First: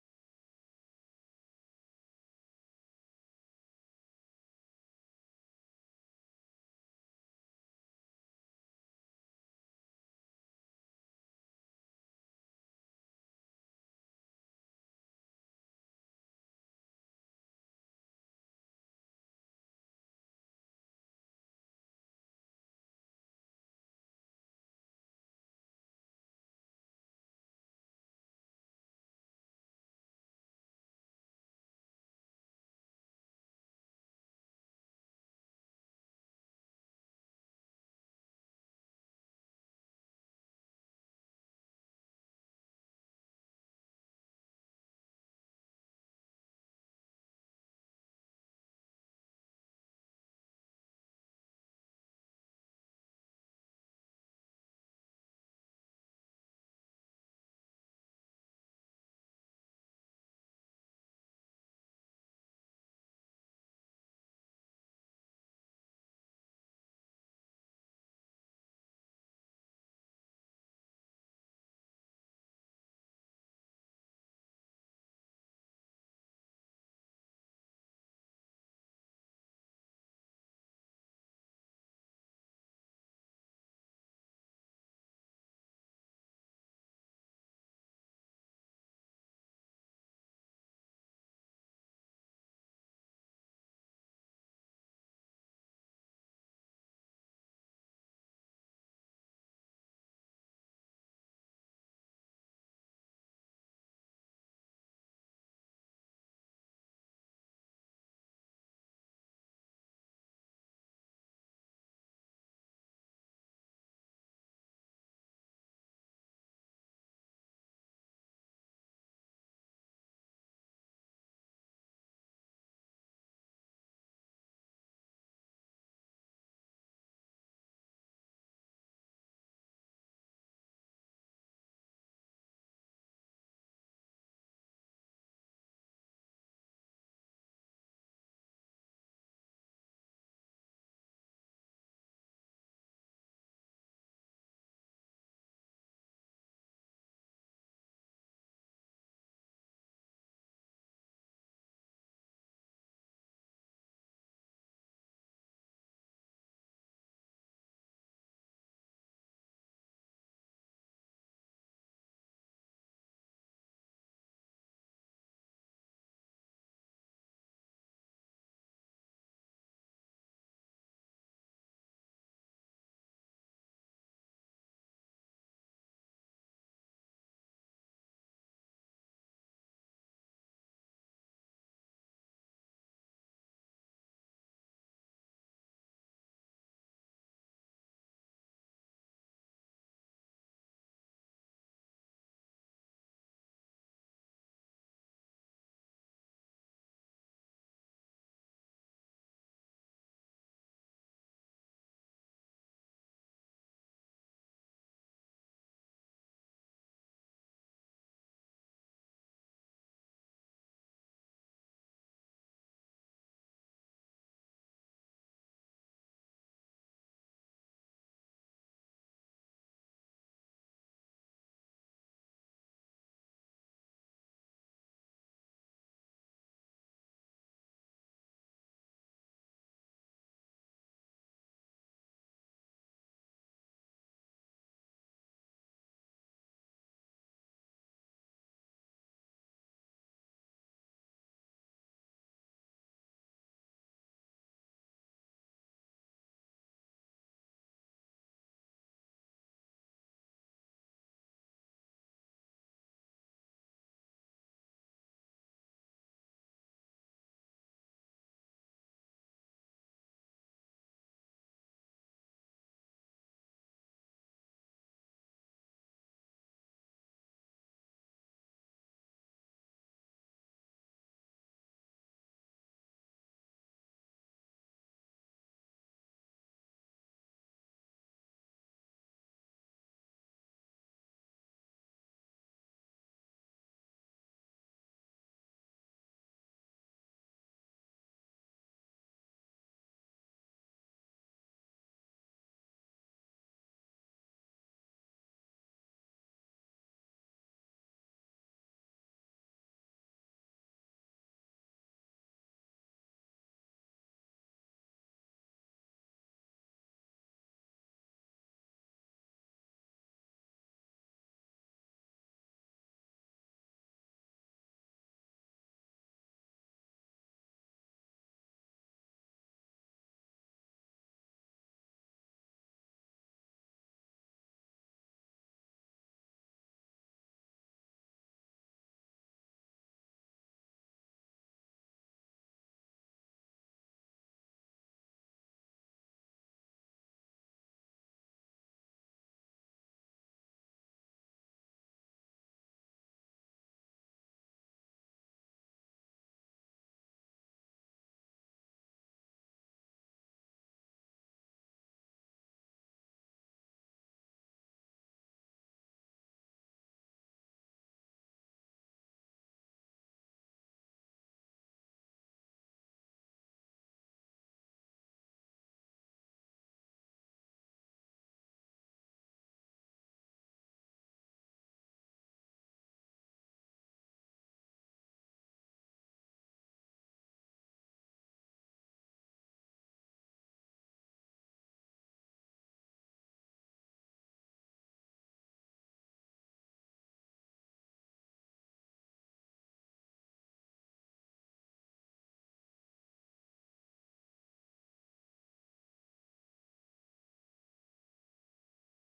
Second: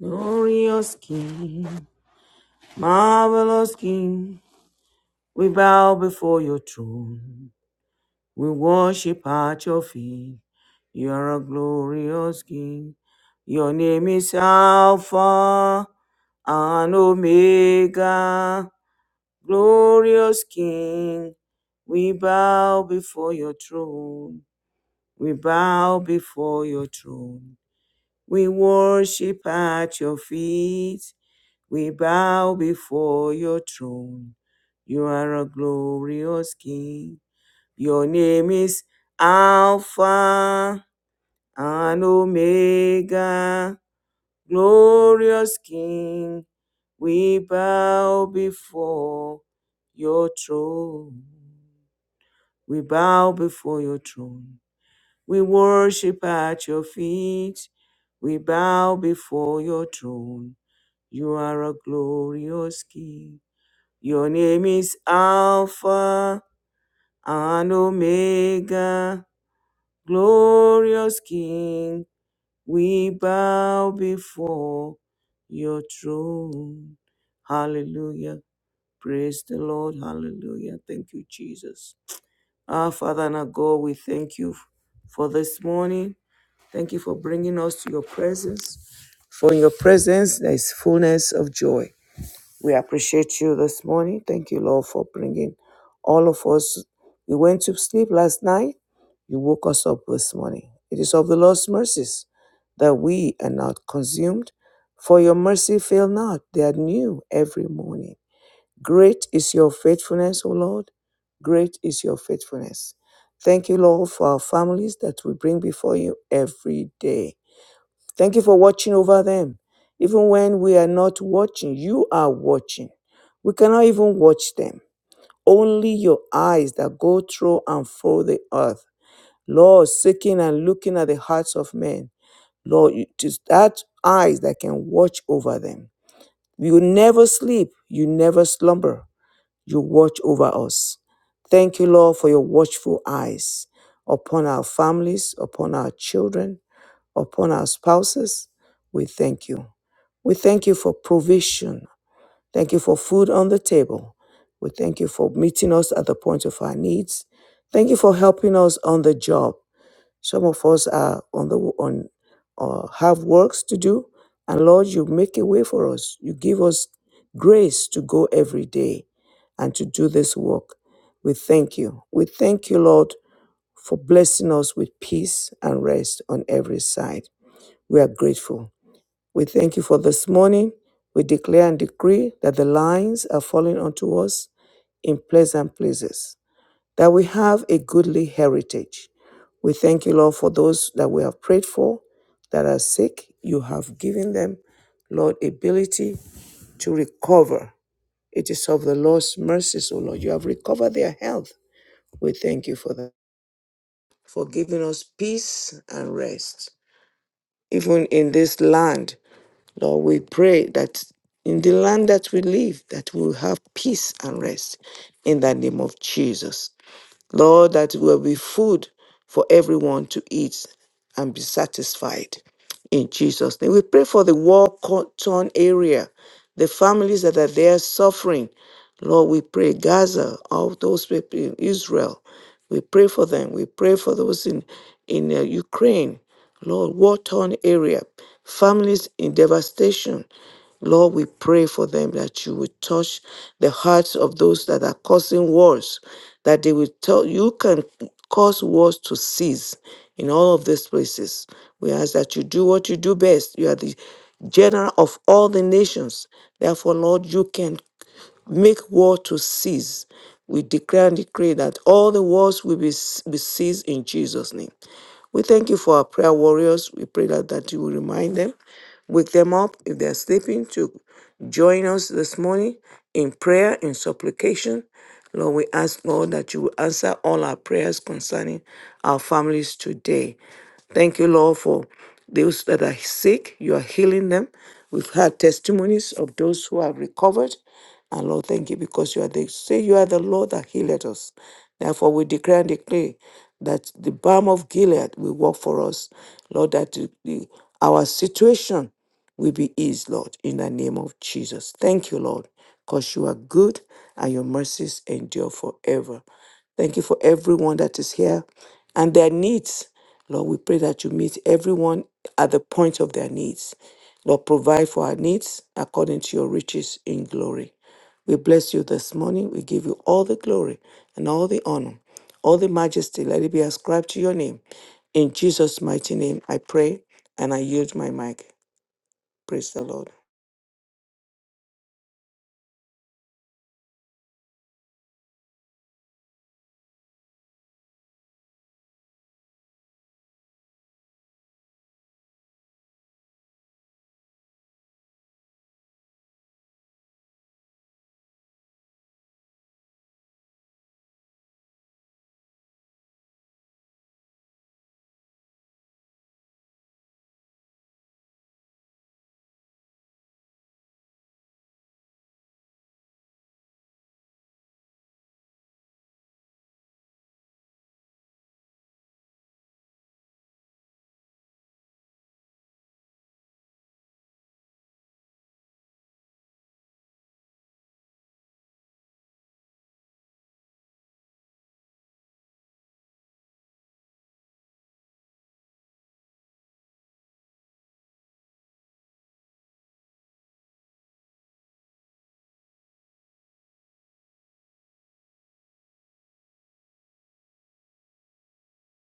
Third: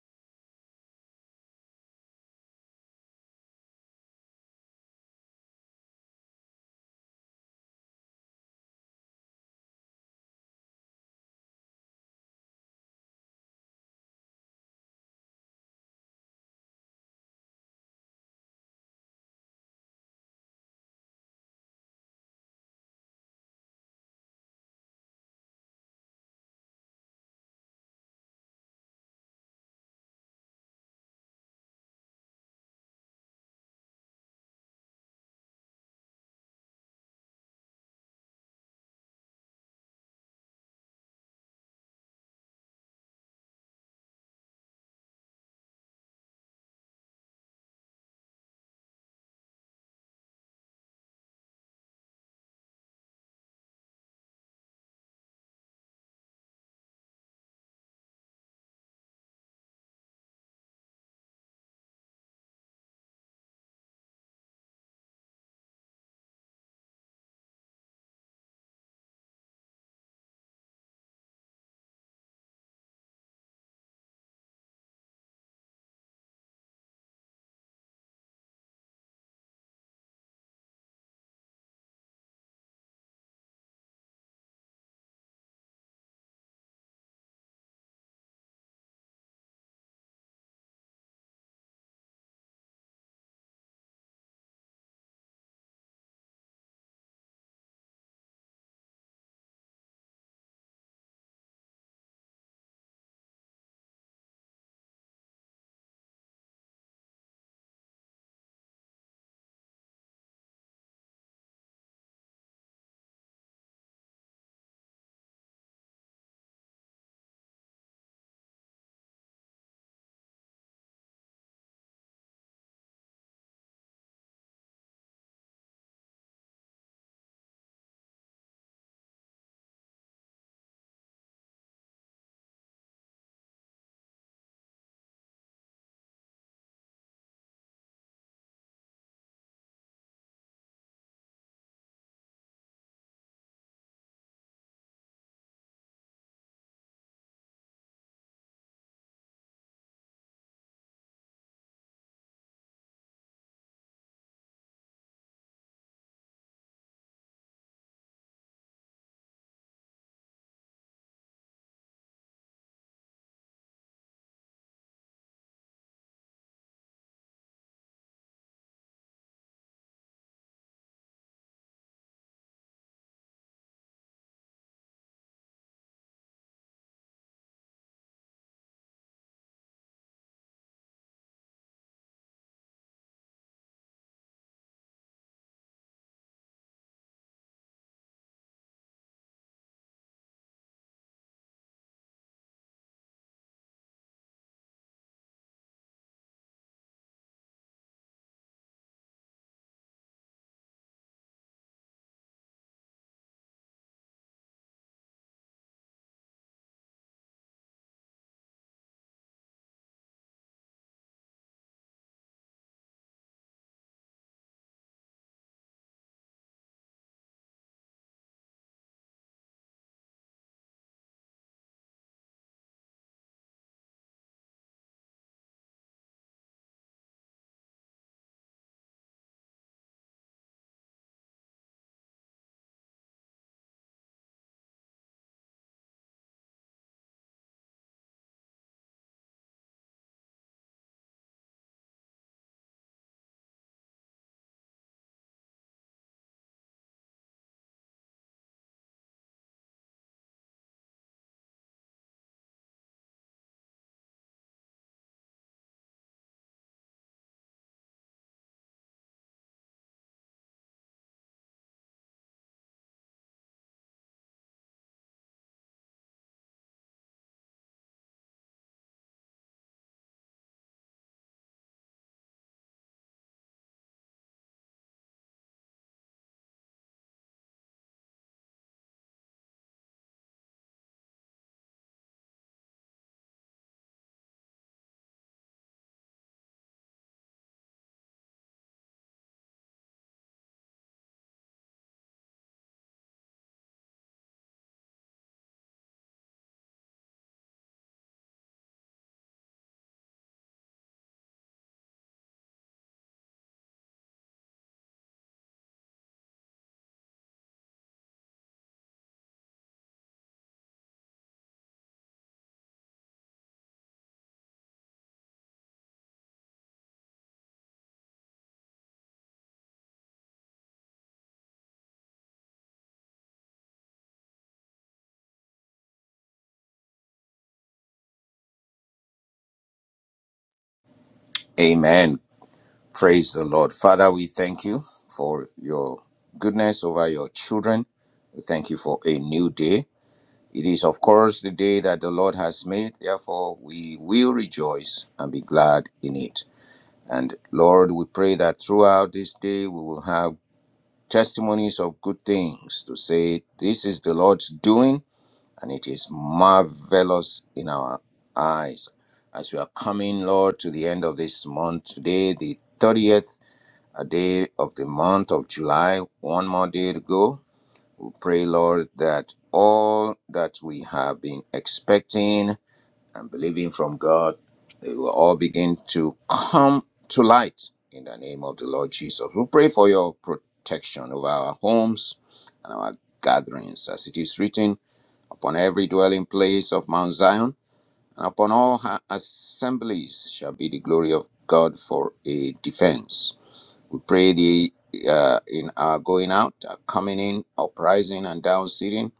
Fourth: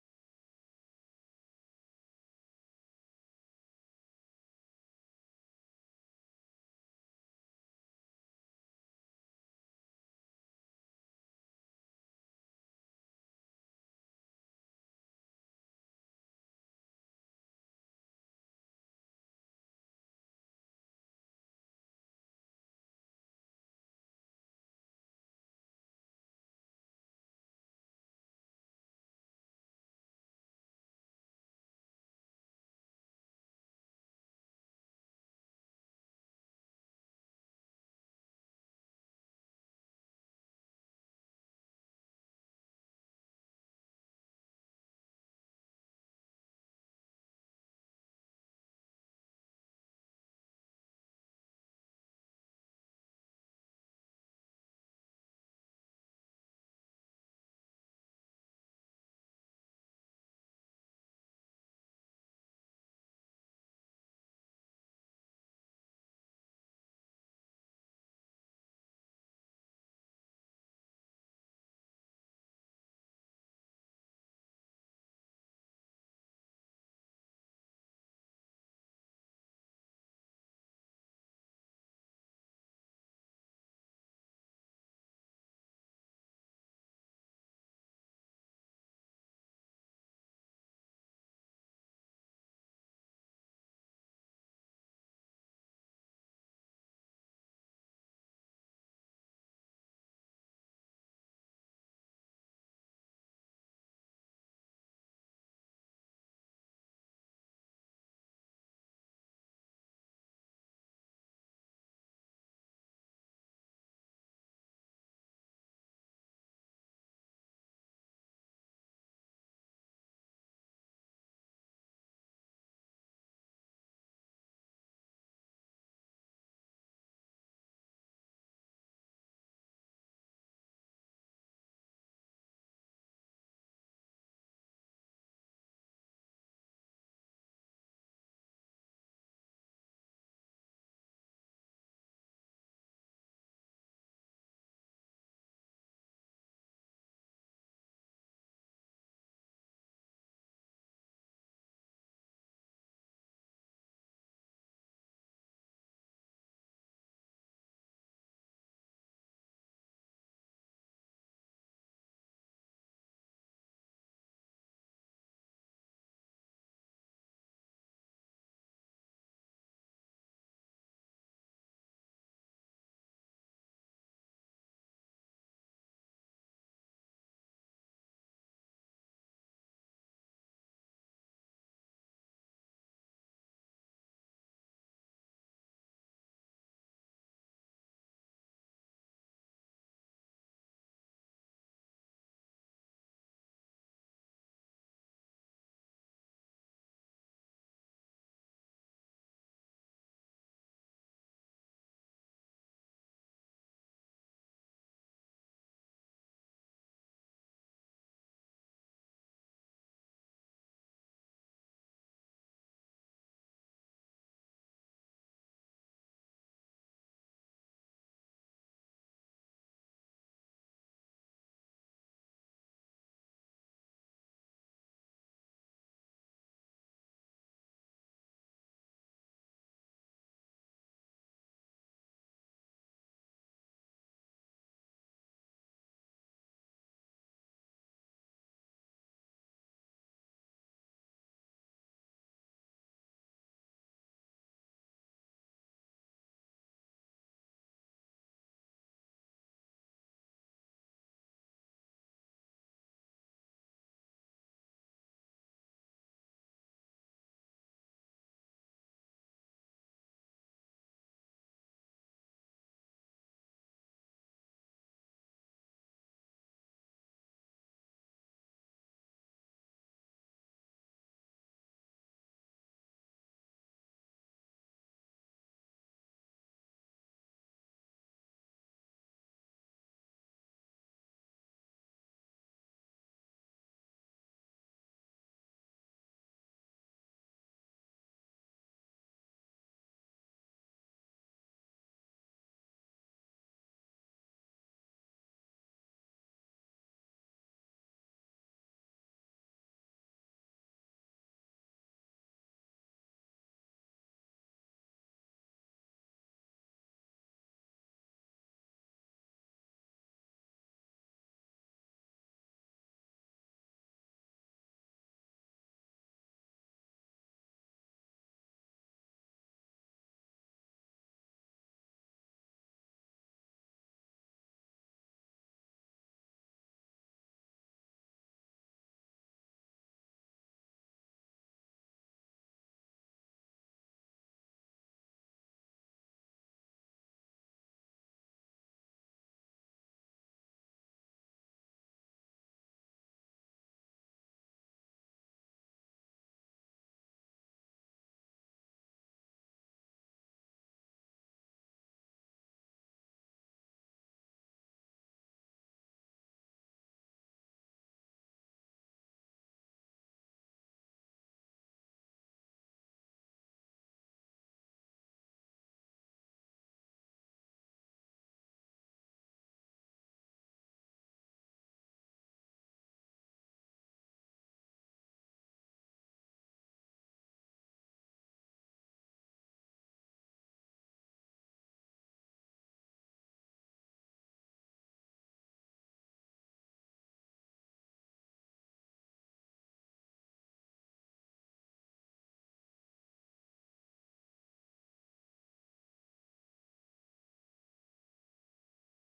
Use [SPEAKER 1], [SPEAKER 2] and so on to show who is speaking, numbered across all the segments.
[SPEAKER 1] Glorious King, marvelous King, we bow before your throne. We worship at your feet. You are a glorious King. Your name is Alpha and Omega. Glorious King, we bow before your throne. We bow before your throne. We worship at your feet. We bow before your throne. You are a glorious King. Your name is Alpha and Omega. Glorious King, we bow before your throne. We bow before your throne. We worship at your feet. We bow before your throne. You are a glorious King. Your name is Alpha and Omega. Glorious King, we bow before your throne. Hallelujah. Praise the Lord. Hallelujah. Thank you, Jesus. Our Father and our God, we thank you for this morning. Thank you for bringing us to your presence. For in your presence, there is fullness of joy We appreciate you this morning. Thank you, Lord, for bringing all of us. We went to sleep last night. You woke us up this morning. It is of the Lord's mercies that we are not consumed, for your mercy fail not. They are new every morning. Great is your faithfulness, O Lord. Great is your faithfulness. Thank you, Lord, for our families that we bring before you every day. Thank you for watching over them. Even when we are not watching, you are watching. We cannot even watch them. Only your eyes that go through and through the earth. Lord, seeking and looking at the hearts of men. Lord, you- it is that eyes that can watch over them. You never sleep. You never slumber. You watch over us. Thank you, Lord, for your watchful eyes upon our families, upon our children, upon our spouses. We thank you. We thank you for provision. Thank you for food on the table. We thank you for meeting us at the point of our needs. Thank you for helping us on the job. Some of us are on the on or have works to do, and Lord, you make a way for us. You give us grace to go every day and to do this work. We thank you. We thank you, Lord, for blessing us with peace and rest on every side. We are grateful. We thank you for this morning. We declare and decree that the lines are falling onto us in pleasant places, that we have a goodly heritage. We thank you, Lord, for those that we have prayed for that are sick. You have given them, Lord, ability to recover. It is of the Lord's mercies, O Lord. You have recovered their health. We thank you for that, for giving us peace and rest, even in this land Lord, we pray that in the land that we live, that we will have peace and rest in the name of Jesus. Lord, that will be food for everyone to eat and be satisfied in Jesus' name. We pray for the war torn area, the families that are there suffering. Lord, we pray Gaza, all those people, in Israel. We pray for them. We pray for those in in uh, Ukraine. Lord, war torn area, families in devastation. Lord, we pray for them that you would touch the hearts of those that are causing wars, that they will tell you can cause wars to cease in all of these places. We ask that you do what you do best. You are the general of all the nations. Therefore, Lord, you can make war to cease. We declare and decree that all the wars will be, be ceased in Jesus' name. We thank you for our prayer warriors. We pray that, that you will remind them Wake them up if they're sleeping to join us this morning in prayer, in supplication. Lord, we ask, Lord, that you will answer all our prayers concerning our families today. Thank you, Lord, for those that are sick. You are healing them. We've had testimonies of those who have recovered. And Lord, thank you because you are the say you are the Lord that healed us. Therefore, we declare and declare that the balm of Gilead will work for us. Lord, that the- the- our situation will be his, Lord, in the name of Jesus. Thank you, Lord, because you are good and your mercies endure forever. Thank you for everyone that is here and their needs. Lord, we pray that you meet everyone at the point of their needs. Lord, provide for our needs according to your riches in glory. We bless you this morning. We give you all the glory and all the honor, all the majesty. Let it be ascribed to your name. In Jesus' mighty name, I pray and I yield my mic. Praise the Lord.
[SPEAKER 2] Amen. Praise the Lord. Father, we thank you for your goodness over your children. We thank you for a new day. It is, of course, the day that the Lord has made. Therefore, we will rejoice and be glad in it. And Lord, we pray that throughout this day we will have testimonies of good things to say, This is the Lord's doing, and it is marvelous in our eyes as we are coming, Lord, to the end of this month today, the 30th a day of the month of July, one more day to go. We pray, Lord, that all that we have been expecting and believing from God, they will all begin to come to light in the name of the Lord Jesus. We pray for your protection over our homes and our gatherings, as it is written, upon every dwelling place of Mount Zion, and upon all her assemblies shall be the glory of God for a defense. We pray the uh, in our going out, our coming in, uprising and down sitting,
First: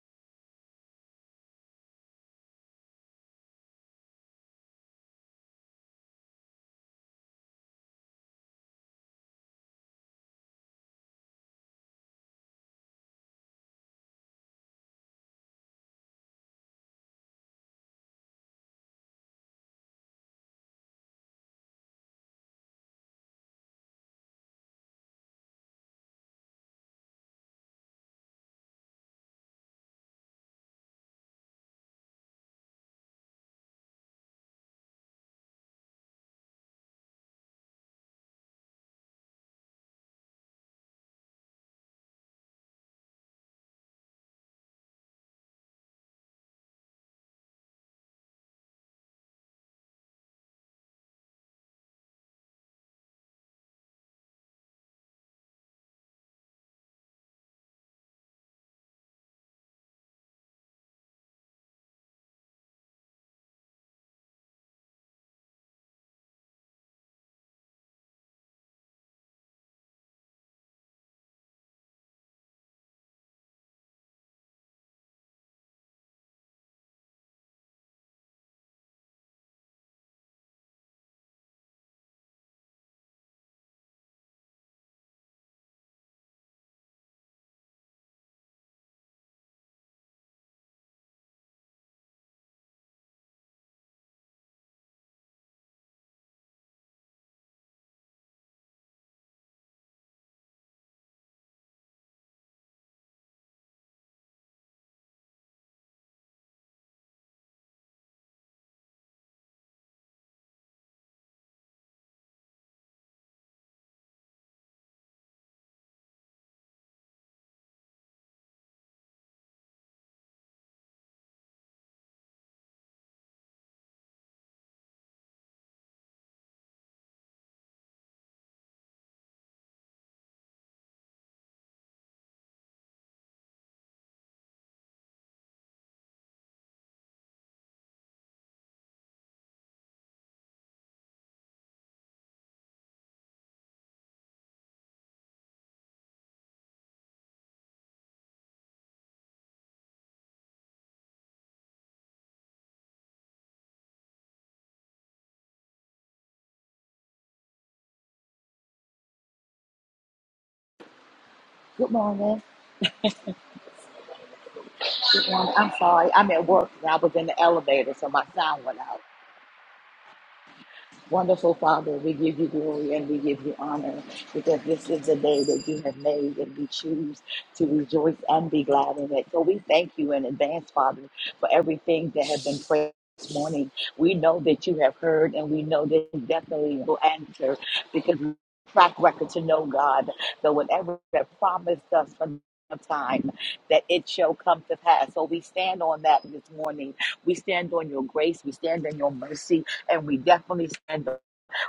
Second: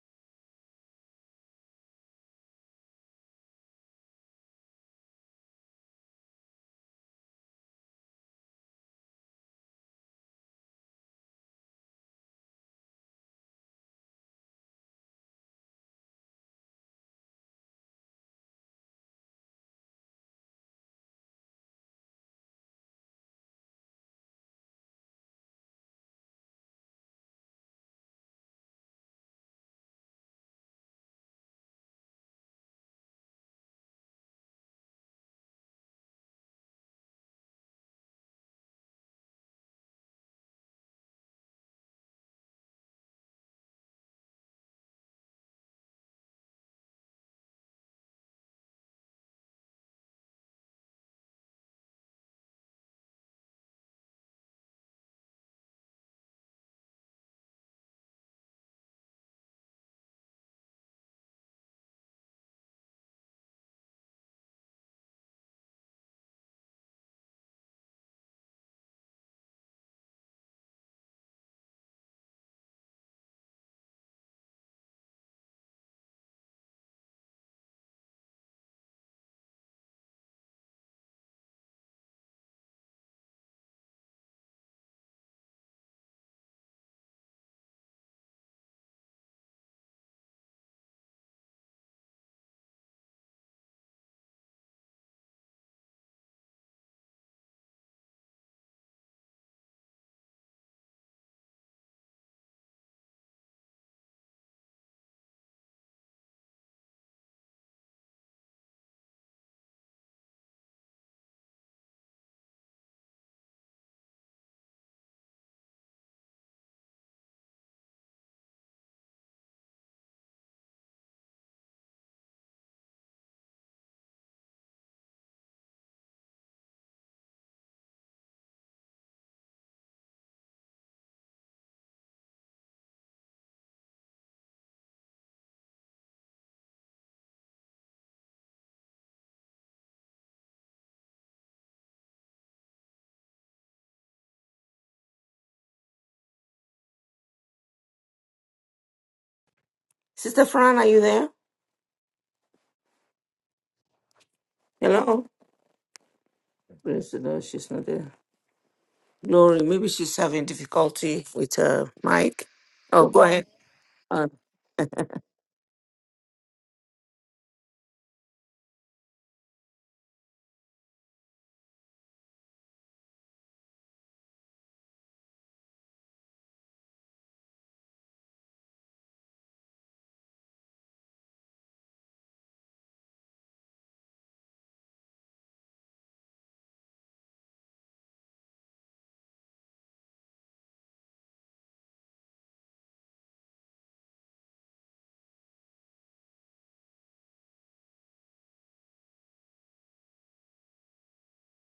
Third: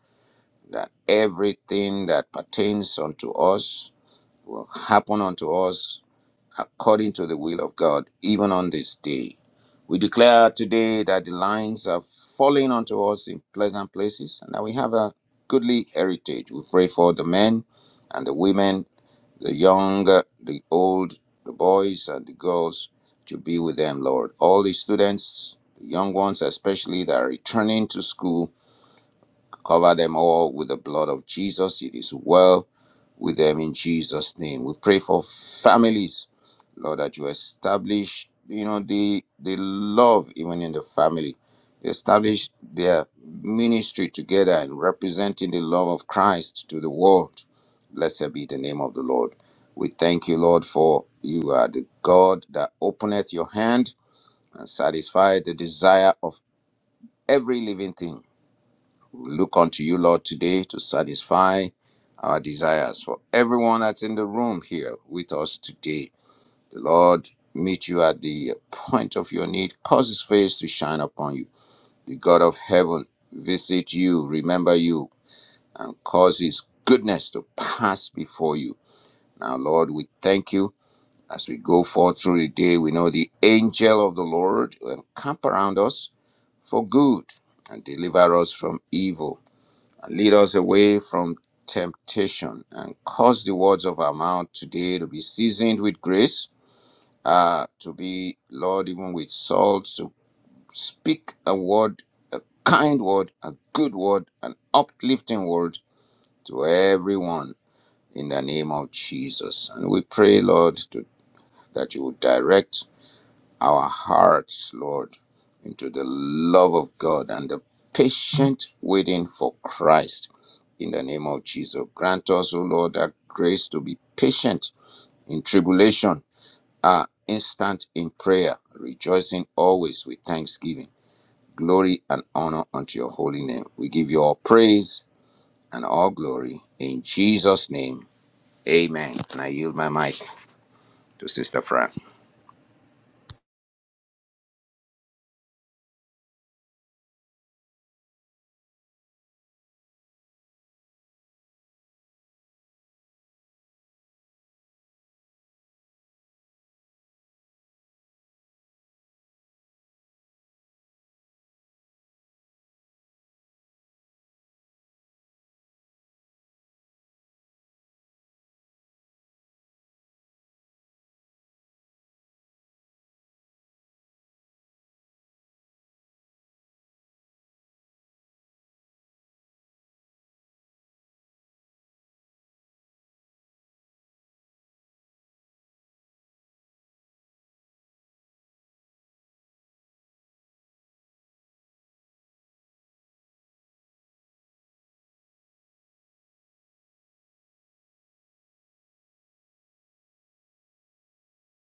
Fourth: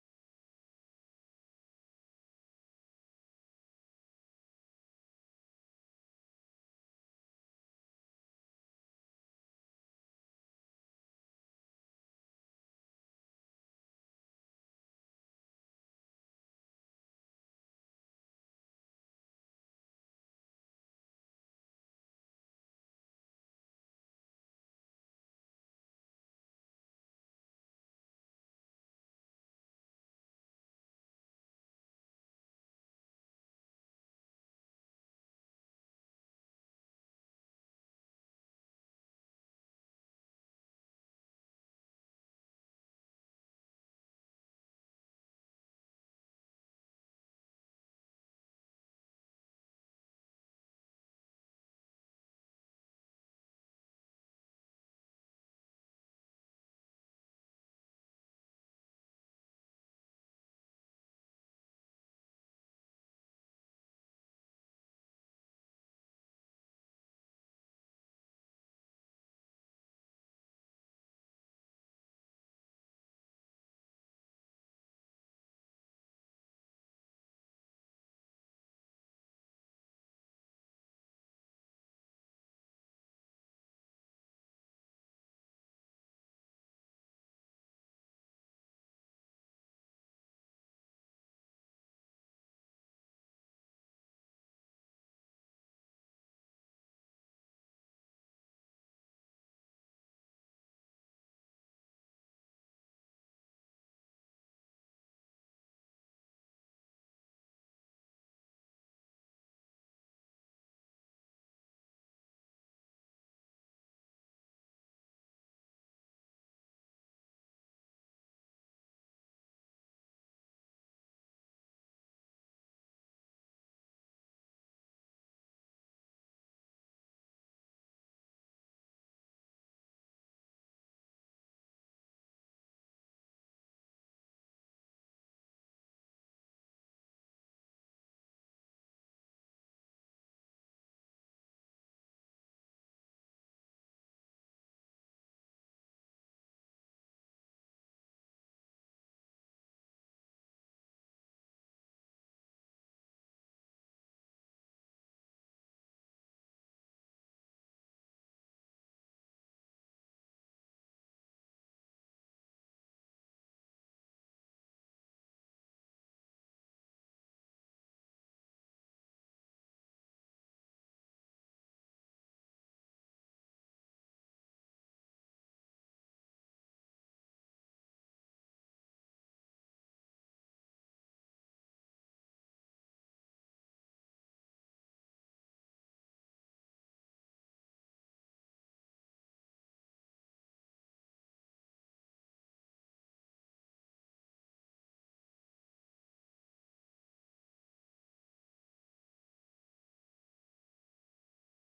[SPEAKER 2] that everything that pertains unto us will happen unto us according to the will of God, even on this day. We declare today that the lines are falling unto us in pleasant places and that we have a goodly heritage. We pray for the men and the women the young, the old, the boys and the girls to be with them, Lord. All the students, the young ones especially that are returning to school, cover them all with the blood of Jesus. It is well with them in Jesus' name. We pray for families, Lord, that you establish, you know, the the love even in the family. Establish their ministry together and representing the love of Christ to the world. Blessed be the name of the Lord. We thank you, Lord, for you are the God that openeth your hand and satisfy the desire of every living thing. We look unto you, Lord, today to satisfy our desires for everyone that's in the room here with us today. The Lord meet you at the point of your need, cause his face to shine upon you. The God of heaven visit you, remember you, and cause his goodness to pass before you. Now, Lord, we thank you. As we go forth through the day, we know the angel of the Lord will camp around us for good and deliver us from evil. Lead us away from temptation and cause the words of our mouth today to be seasoned with grace, uh, to be, Lord, even with salt, to speak a word, a kind word, a good word, an uplifting word to everyone in the name of Jesus. And we pray, Lord, to, that you would direct our hearts, Lord, into the love of God and the patient waiting for Christ. In the name of Jesus, grant us, O Lord, that grace to be patient in tribulation, are instant in prayer, rejoicing always with thanksgiving. Glory and honor unto your holy name. We give you all praise and all glory in Jesus' name. Amen. And I yield my mic to Sister Fran.
[SPEAKER 1] Sister Fran, are you there? Hello. Praise the Lord. She's not there. Glory. Maybe she's having difficulty with
[SPEAKER 3] Good
[SPEAKER 1] her
[SPEAKER 3] morning.
[SPEAKER 1] mic. Oh, go ahead. Uh,
[SPEAKER 3] Good morning. I'm sorry. I'm at work and I was in the elevator, so my sound went out. Wonderful Father, we give you glory and we give you honor because this is the day that you have made and we choose to rejoice and be glad in it. So we thank you in advance, Father, for everything that has been prayed. This morning, we know that you have heard, and we know that you definitely will answer because we have a track record to know God that whatever you have promised us from of time that it shall come to pass. So we stand on that this morning. We stand on your grace. We stand on your mercy and we definitely stand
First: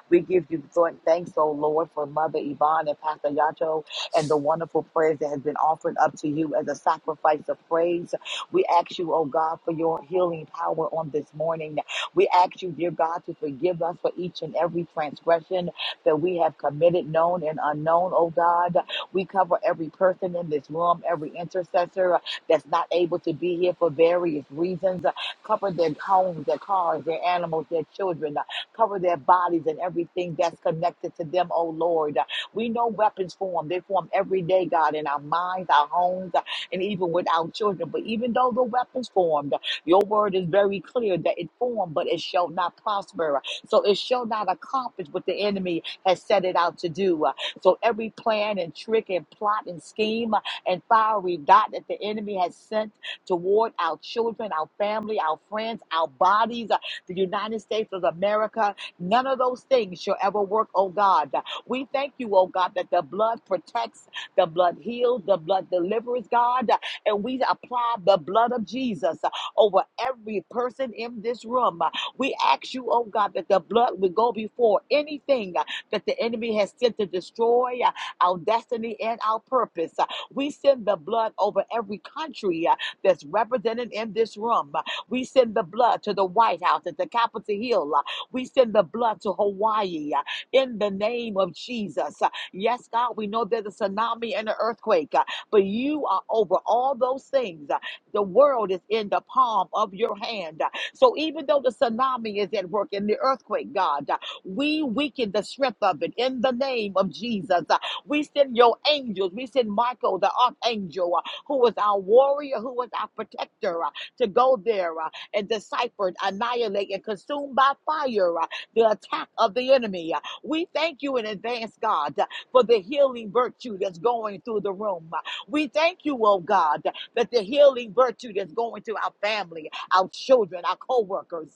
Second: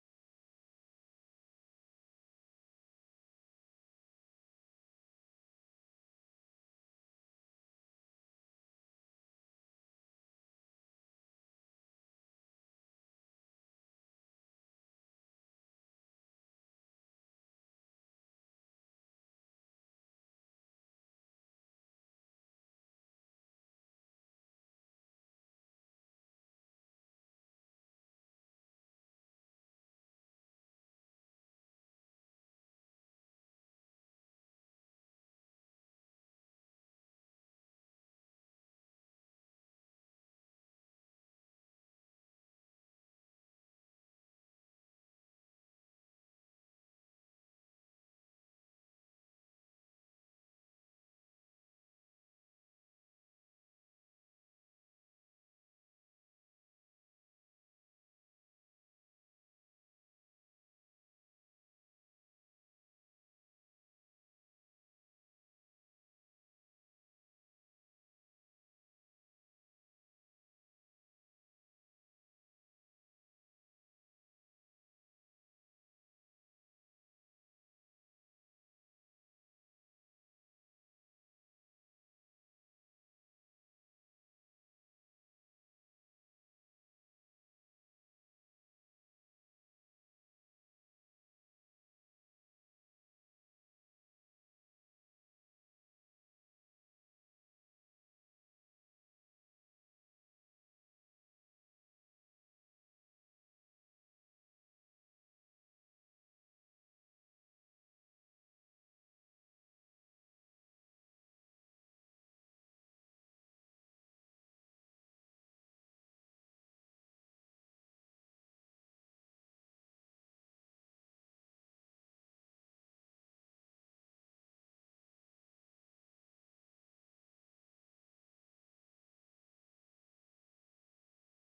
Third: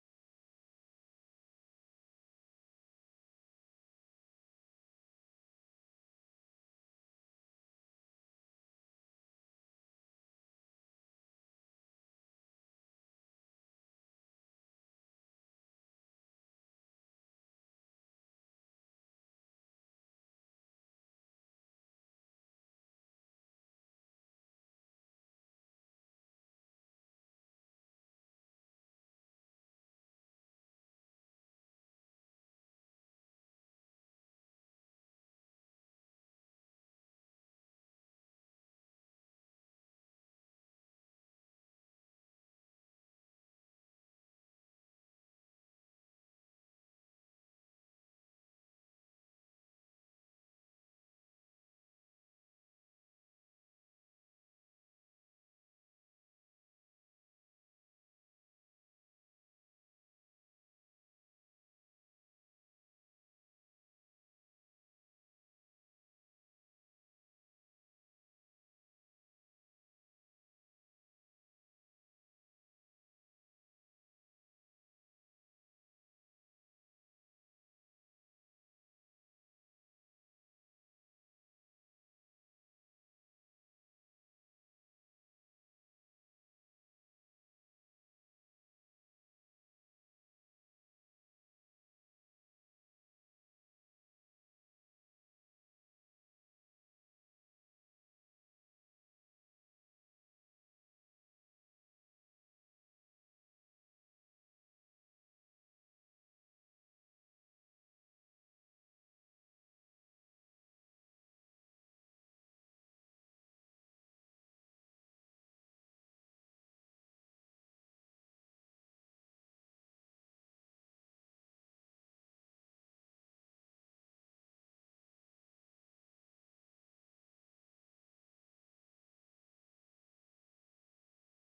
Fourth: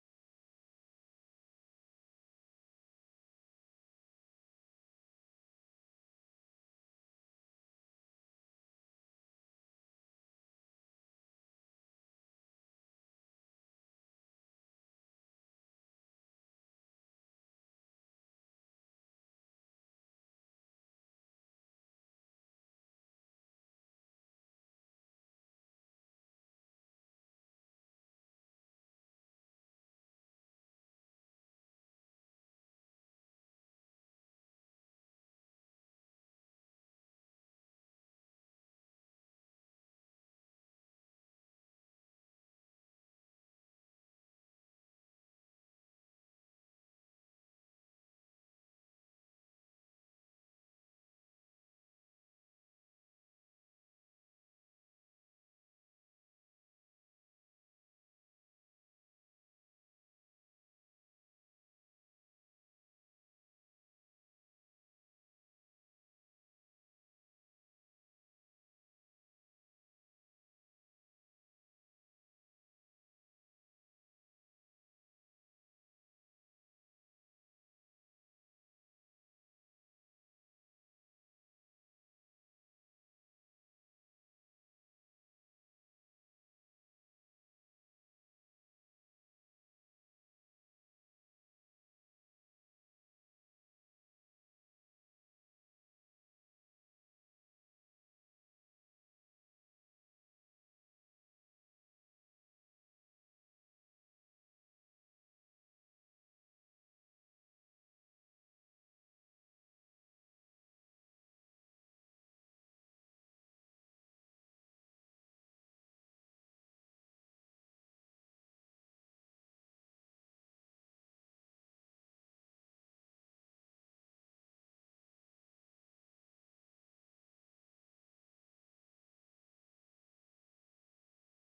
[SPEAKER 3] we give you th- thanks, O Lord, for Mother Yvonne and Pastor Yato and the wonderful prayers that has been offered up to you as a sacrifice of praise. We ask you, O God, for your healing power on this morning. We ask you, dear God, to forgive us for each and every transgression that we have committed, known and unknown, O God. We cover every person in this room, every intercessor that's not able to be here for various reasons. Cover their homes, their cars, their animals, their children, Cover their bodies and everything that's connected to them, oh Lord. We know weapons form. They form every day, God, in our minds, our homes, uh, and even with our children. But even though the weapons formed, your word is very clear that it formed, but it shall not prosper. So it shall not accomplish what the enemy has set it out to do. Uh, So every plan and trick and plot and scheme uh, and fiery dot that the enemy has sent toward our children, our family, our friends, our bodies the United States of America. None of those things shall ever work, oh God. We thank you, oh God, that the blood protects, the blood heals, the blood delivers, God. And we apply the blood of Jesus over every person in this room. We ask you, oh God, that the blood would go before anything that the enemy has sent to destroy our destiny and our purpose. We send the blood over every country uh, that's represented in this room. We send the blood to the White House, at the Capitol Hill. Uh, We send the blood to Hawaii uh, in the name of Jesus. Uh, Yes, God, we know there's a tsunami and an earthquake, uh, but you are over all those things. Uh, The world is in the palm of your hand. Uh, So even though the tsunami is at work and the earthquake, God, uh, we weaken the strength of it in the name of Jesus. Uh, We send your angels. We send Michael, the archangel, uh, who is our warrior, who is our protector. uh, to go there uh, and decipher, annihilate, and consume by fire uh, the attack of the enemy. Uh, We thank you in advance, God, uh, for the healing virtue that's going through the room. Uh, We thank you, oh God, that the healing virtue that's going to our family, our children, our co workers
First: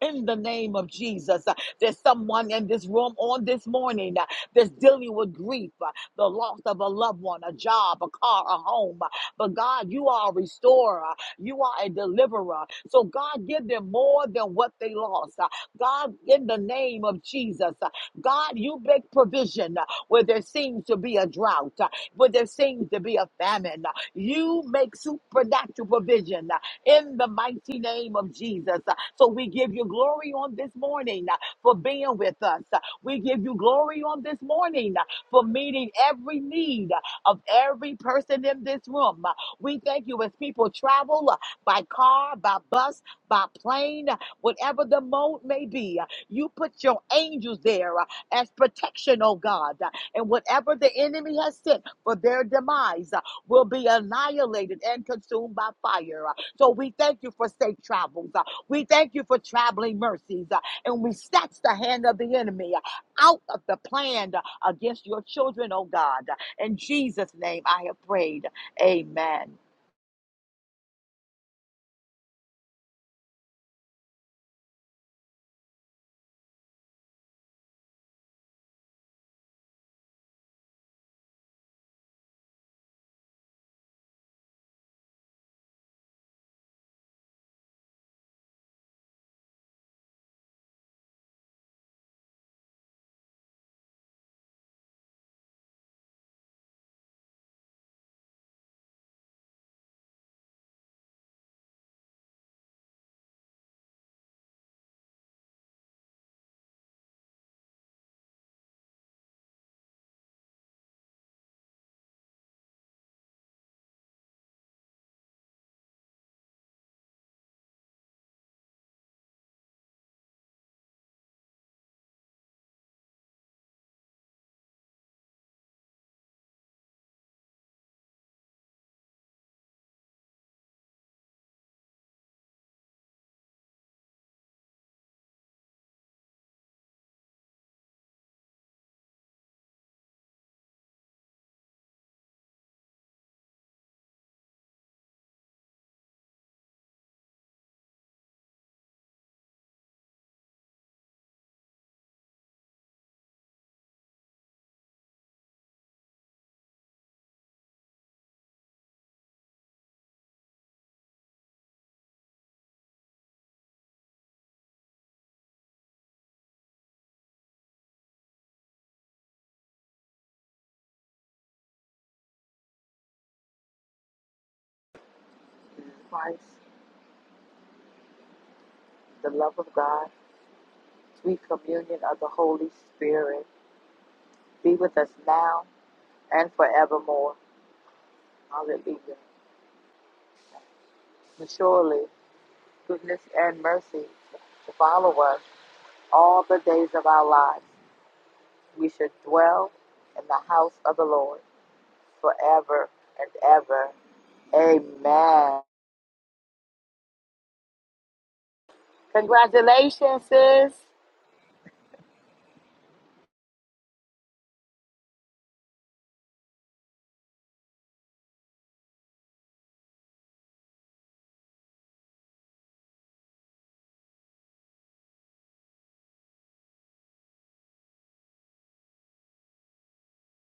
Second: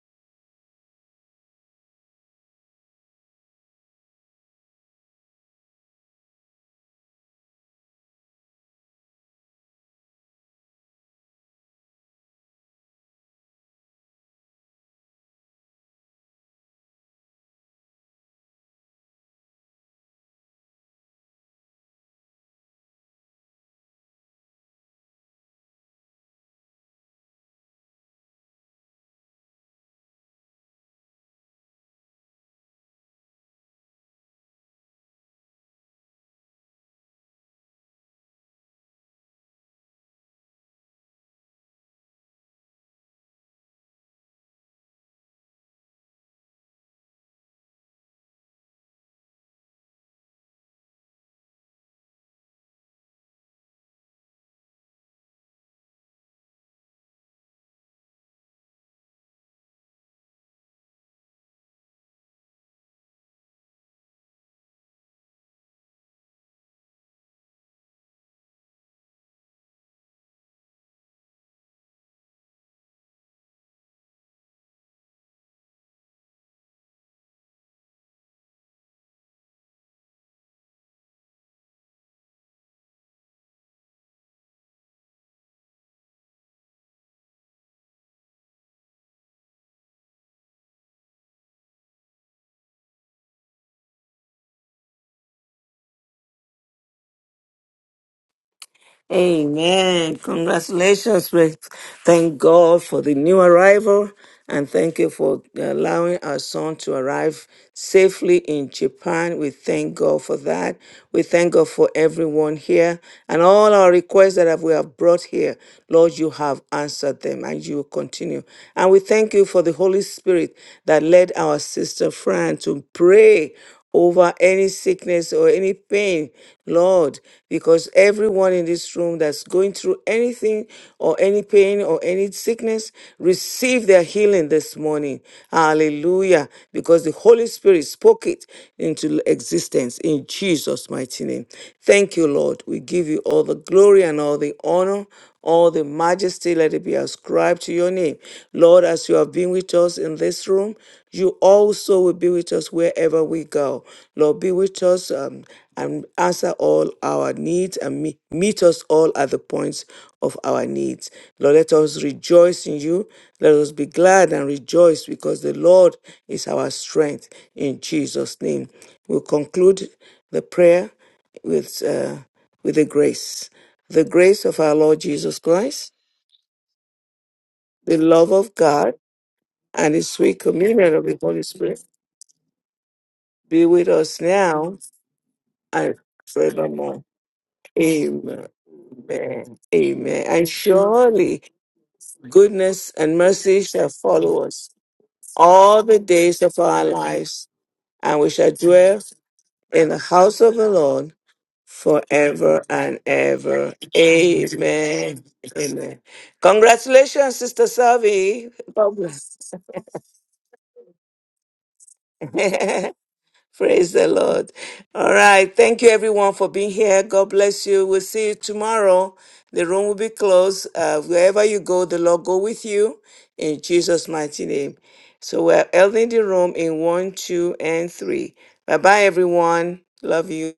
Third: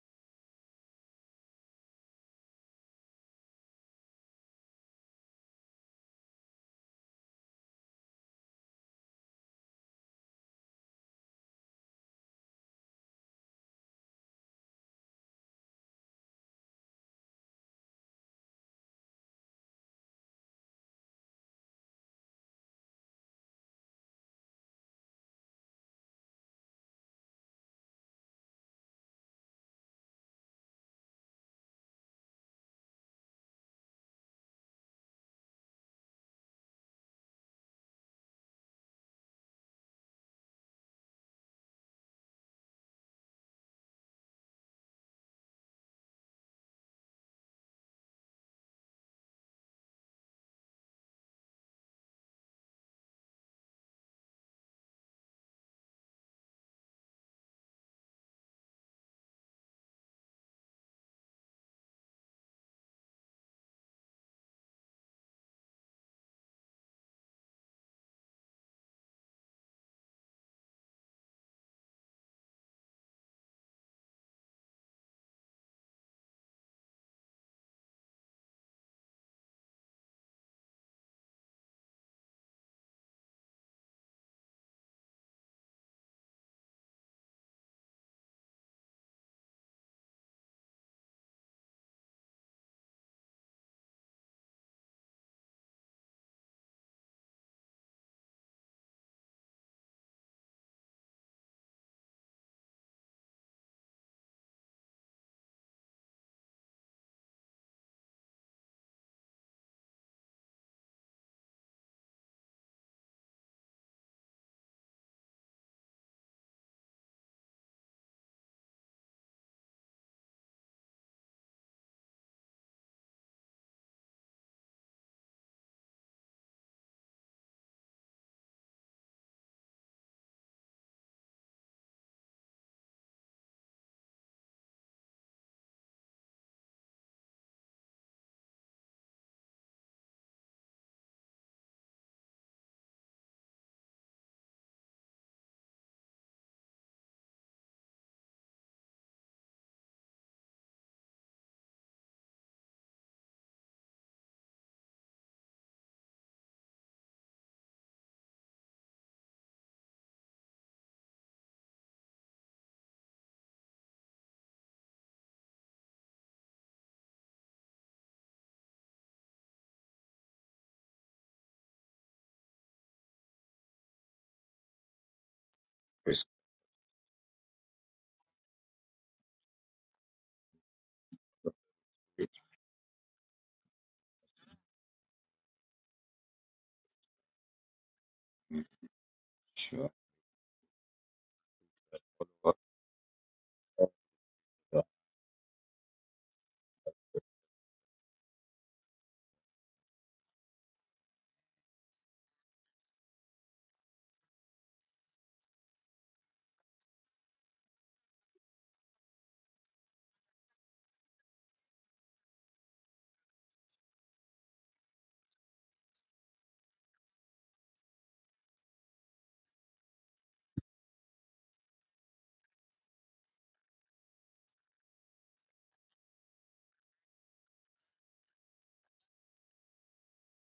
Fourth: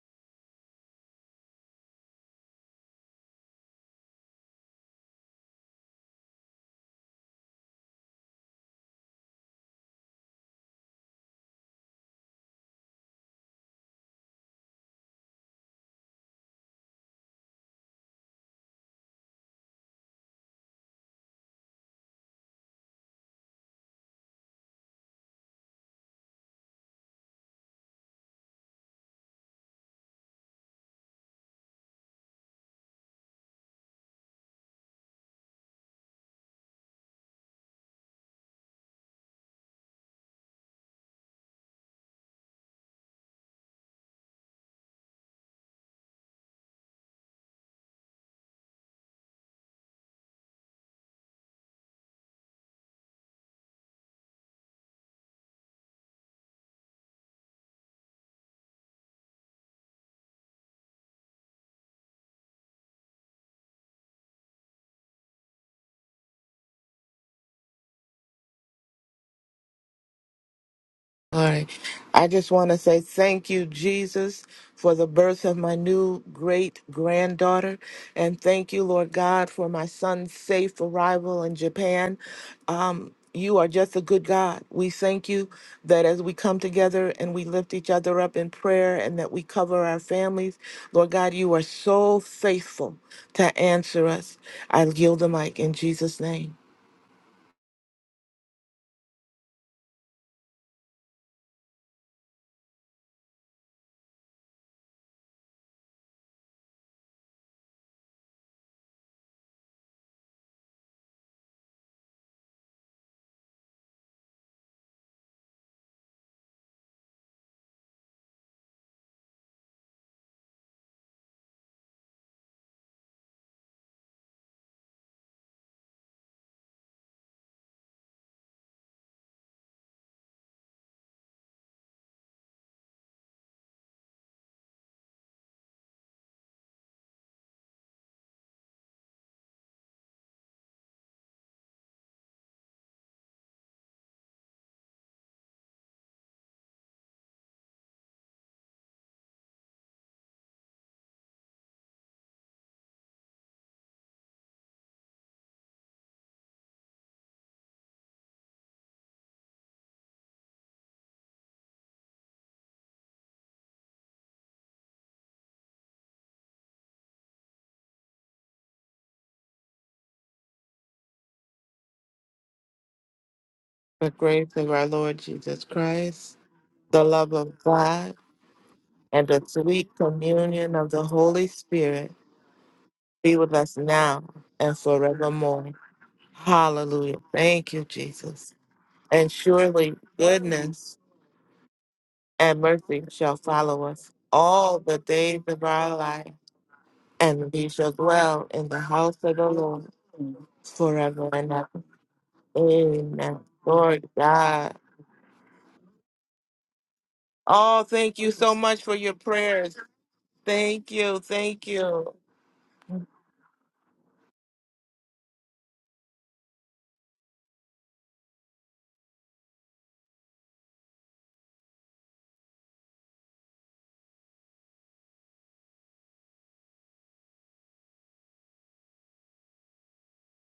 [SPEAKER 3] in the name of Jesus. Uh, There's someone in this room on this morning uh, that's dealing with grief, uh, the loss of a loved one, a job, a car, a home. Uh, But God, you are a restorer, you are a deliverer. So, God, give them more than what they lost. Uh, God, in the name of Jesus, uh, God, you make provision uh, where there seems to be a drought, uh, where there seems to be a famine. Uh, You make supernatural provision in the mighty name of Jesus. Uh, So we give you glory on this morning uh, for being with us. Uh, We give you glory on this morning uh, for meeting every need uh, of every person in this room. Uh, We thank you as people travel uh, by car, by bus, by plane, uh, whatever the mode may be. Uh, You put your angels there uh, as protection, oh God, Uh, and whatever the enemy has sent for their demise will be annihilated and consumed by fire. Uh, So we thank you for safe travels. Uh, We thank you for traveling mercies. Uh, And we snatch the hand of the enemy uh, out of the plan uh, against your children, oh God. Uh, In Jesus' name I have prayed. Amen.
[SPEAKER 4] All right. I just want to say thank you, Jesus, for the birth of my new great granddaughter. And thank you, Lord God, for my son's safe arrival in Japan. Um, you are just a good God. We thank you that as we come together and we lift each other up in prayer and that we cover our families, Lord God, you are so faithful to answer us. I yield the mic in Jesus' name.
[SPEAKER 1] Amen. Congratulations. We Thank God for the new arrival and thank you for allowing our son to arrive safely in Japan. We thank God for that. We thank God for everyone here and all our requests that have- we have brought here. Lord, you have answered them and you will continue. And we thank you for the Holy Spirit that led our sister Fran to pray over any sickness or any pain, Lord, because everyone in this room that's going through anything or any pain or any sickness, receive their healing this morning. Hallelujah. Because the Holy Spirit spoke it into existence in Jesus' mighty name. Thank you, Lord. We give you all the glory and all the honor, all the majesty. Let it be ascribed to your name. Lord, as you have been with us in this room, you also will be with us wherever we go. Lord, be with us um, and answer all our needs and me- meet us all at the points of our needs. Lord, let us rejoice in you. Let us be glad and rejoice because the Lord is our strength in Jesus' name. We'll conclude the prayer with, uh, with the grace. The
[SPEAKER 4] The
[SPEAKER 1] grace
[SPEAKER 4] grace
[SPEAKER 1] of
[SPEAKER 4] of
[SPEAKER 1] our
[SPEAKER 4] our
[SPEAKER 1] Lord
[SPEAKER 4] Lord
[SPEAKER 1] Jesus
[SPEAKER 4] Jesus
[SPEAKER 1] Christ,
[SPEAKER 2] Praise
[SPEAKER 4] Christ,
[SPEAKER 3] Christ,
[SPEAKER 4] the love of
[SPEAKER 1] the
[SPEAKER 4] God
[SPEAKER 1] love of God
[SPEAKER 4] and
[SPEAKER 3] the
[SPEAKER 4] the
[SPEAKER 3] love of
[SPEAKER 4] sweet
[SPEAKER 1] and the
[SPEAKER 3] God,
[SPEAKER 1] sweet
[SPEAKER 4] communion of
[SPEAKER 1] communion
[SPEAKER 4] the
[SPEAKER 1] of the
[SPEAKER 3] sweet
[SPEAKER 1] Holy
[SPEAKER 4] Holy
[SPEAKER 1] Spirit
[SPEAKER 3] communion
[SPEAKER 4] Spirit
[SPEAKER 3] of the Holy
[SPEAKER 4] be
[SPEAKER 3] Spirit,
[SPEAKER 4] with
[SPEAKER 1] be
[SPEAKER 4] us
[SPEAKER 1] with us
[SPEAKER 4] now
[SPEAKER 3] be
[SPEAKER 1] now
[SPEAKER 4] and
[SPEAKER 3] with us now
[SPEAKER 4] forevermore.
[SPEAKER 1] and
[SPEAKER 3] and
[SPEAKER 1] forevermore.
[SPEAKER 4] Hallelujah.
[SPEAKER 3] forevermore.
[SPEAKER 4] Thank you,
[SPEAKER 1] Amen.
[SPEAKER 4] Jesus.
[SPEAKER 2] God.
[SPEAKER 3] Hallelujah.
[SPEAKER 4] And
[SPEAKER 1] Amen.
[SPEAKER 2] Sure.
[SPEAKER 4] surely
[SPEAKER 1] Amen. And
[SPEAKER 4] goodness
[SPEAKER 1] surely
[SPEAKER 3] And surely,
[SPEAKER 4] and
[SPEAKER 1] goodness
[SPEAKER 4] mercy
[SPEAKER 1] and
[SPEAKER 3] goodness
[SPEAKER 4] shall
[SPEAKER 3] and
[SPEAKER 1] mercy
[SPEAKER 4] follow
[SPEAKER 1] shall
[SPEAKER 3] mercy
[SPEAKER 4] us
[SPEAKER 1] follow us
[SPEAKER 3] to
[SPEAKER 4] all the
[SPEAKER 3] follow us
[SPEAKER 4] days of
[SPEAKER 1] all
[SPEAKER 4] our
[SPEAKER 1] the
[SPEAKER 4] life,
[SPEAKER 1] days
[SPEAKER 3] all
[SPEAKER 1] of
[SPEAKER 3] the
[SPEAKER 1] our
[SPEAKER 3] days of our
[SPEAKER 1] lives,
[SPEAKER 4] and
[SPEAKER 3] lives.
[SPEAKER 4] we shall
[SPEAKER 1] and we
[SPEAKER 4] dwell
[SPEAKER 1] shall
[SPEAKER 4] in the
[SPEAKER 3] We
[SPEAKER 1] dwell
[SPEAKER 3] should
[SPEAKER 4] house of the
[SPEAKER 3] dwell
[SPEAKER 4] Lord
[SPEAKER 1] in the
[SPEAKER 3] in the
[SPEAKER 1] house of the
[SPEAKER 3] house of the
[SPEAKER 1] Lord
[SPEAKER 4] forever
[SPEAKER 3] Lord
[SPEAKER 4] and ever.
[SPEAKER 1] forever
[SPEAKER 3] forever
[SPEAKER 1] and
[SPEAKER 3] and
[SPEAKER 4] Amen.
[SPEAKER 1] ever.
[SPEAKER 3] ever.
[SPEAKER 4] Lord God.
[SPEAKER 1] Amen.
[SPEAKER 3] Amen.
[SPEAKER 1] Amen. Congratulations, Sister
[SPEAKER 4] Oh, thank you
[SPEAKER 1] Savi.
[SPEAKER 4] so much
[SPEAKER 1] God
[SPEAKER 4] for your
[SPEAKER 1] bless.
[SPEAKER 4] prayers.
[SPEAKER 3] Congratulations, sis.
[SPEAKER 4] Thank you. Thank you.
[SPEAKER 1] Praise the Lord. All right. Thank you, everyone, for being here. God bless you. We'll see you tomorrow. The room will be closed. Uh, wherever you go, the Lord go with you in Jesus' mighty name. So we're ending the room in one, two, and three. Bye bye, everyone. Love you.